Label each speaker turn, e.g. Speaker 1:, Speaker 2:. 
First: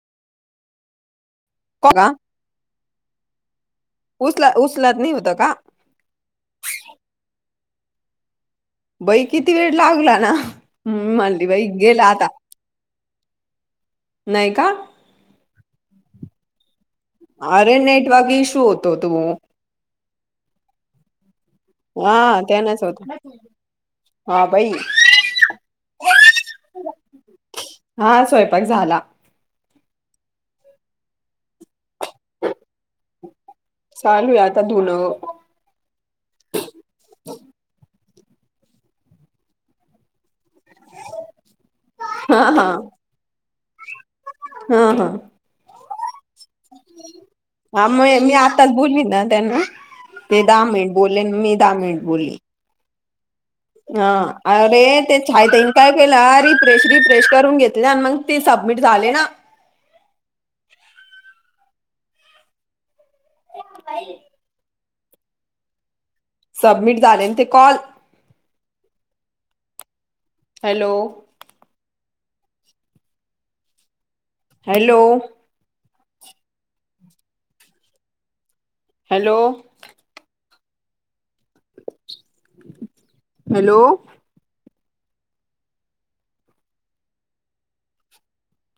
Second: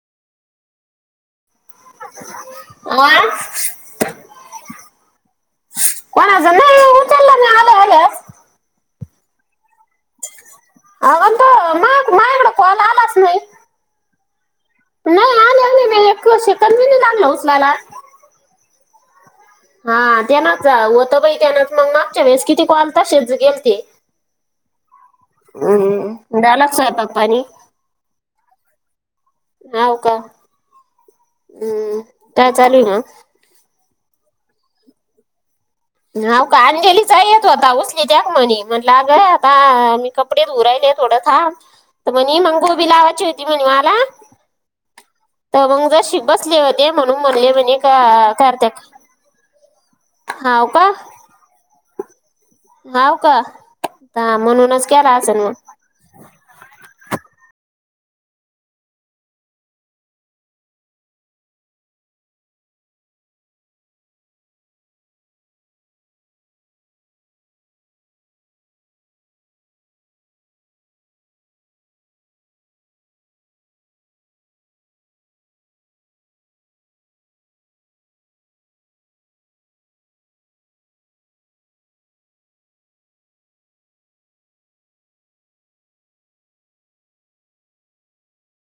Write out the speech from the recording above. Speaker 1: कोना उचल उचलात नाही होत का?
Speaker 2: कोणाच नाही उचलला नाही आल्या आल्या
Speaker 1: बाई किती वेळ लागला ना,
Speaker 2: अगं
Speaker 1: म्हणली
Speaker 2: तो
Speaker 1: बाई गेला
Speaker 2: मा-
Speaker 1: आता.
Speaker 2: माझ्याकडे कॉल आलाच नाही
Speaker 1: नाही का?
Speaker 2: नाही आले आल्यानी मीये तुह्य सेकंद बी नाही लागलं उचलायला
Speaker 1: अरे नेट वागे शू होतो तू.
Speaker 2: हा त्यांनाच होत बई त्यानाच मग मागच्या,
Speaker 1: हा
Speaker 2: वेळेस किती
Speaker 1: त्यानाच
Speaker 2: कॉल
Speaker 1: होत
Speaker 2: तसेच गेलते.
Speaker 1: हा बई
Speaker 2: हम्म झालात स्वयपाक पनी.
Speaker 1: सैपाक झाला.
Speaker 2: हाव का? हम् काय चालूय म?
Speaker 1: चालू आहे आता धुन-
Speaker 2: नाव का अंजलीच येत आता उसली त्या एक म्हणी म्हणला ग आता कपडे धु ऱ्हायले थोडं थांब. तर
Speaker 1: हा
Speaker 2: म्हणे मग
Speaker 1: हा
Speaker 2: गोबी लावायची होती म्हणे मला-
Speaker 1: हा हा.
Speaker 2: तर मग जशी बसले होते म्हणून म्हणले म्हणे
Speaker 1: हा म
Speaker 2: का
Speaker 1: मी आताच
Speaker 2: कार्तिक
Speaker 1: बोलली ना त्यांना ते- दहा
Speaker 2: हाव का
Speaker 1: मिनिट बोलेन मी दहा मिनिट बोलली.
Speaker 2: हाव का?
Speaker 1: हा अरे
Speaker 2: म्हणूनच केला
Speaker 1: ते
Speaker 2: असेल
Speaker 1: छाय
Speaker 2: मग
Speaker 1: तईन काय केला रिप्रेश री फ्रेश करून घेतल्यांन मंग ती सबमिट झाले ना, [unintelligible] बाई. सबमिट झालेन ते call. Hello. Hello. Hello. Hello.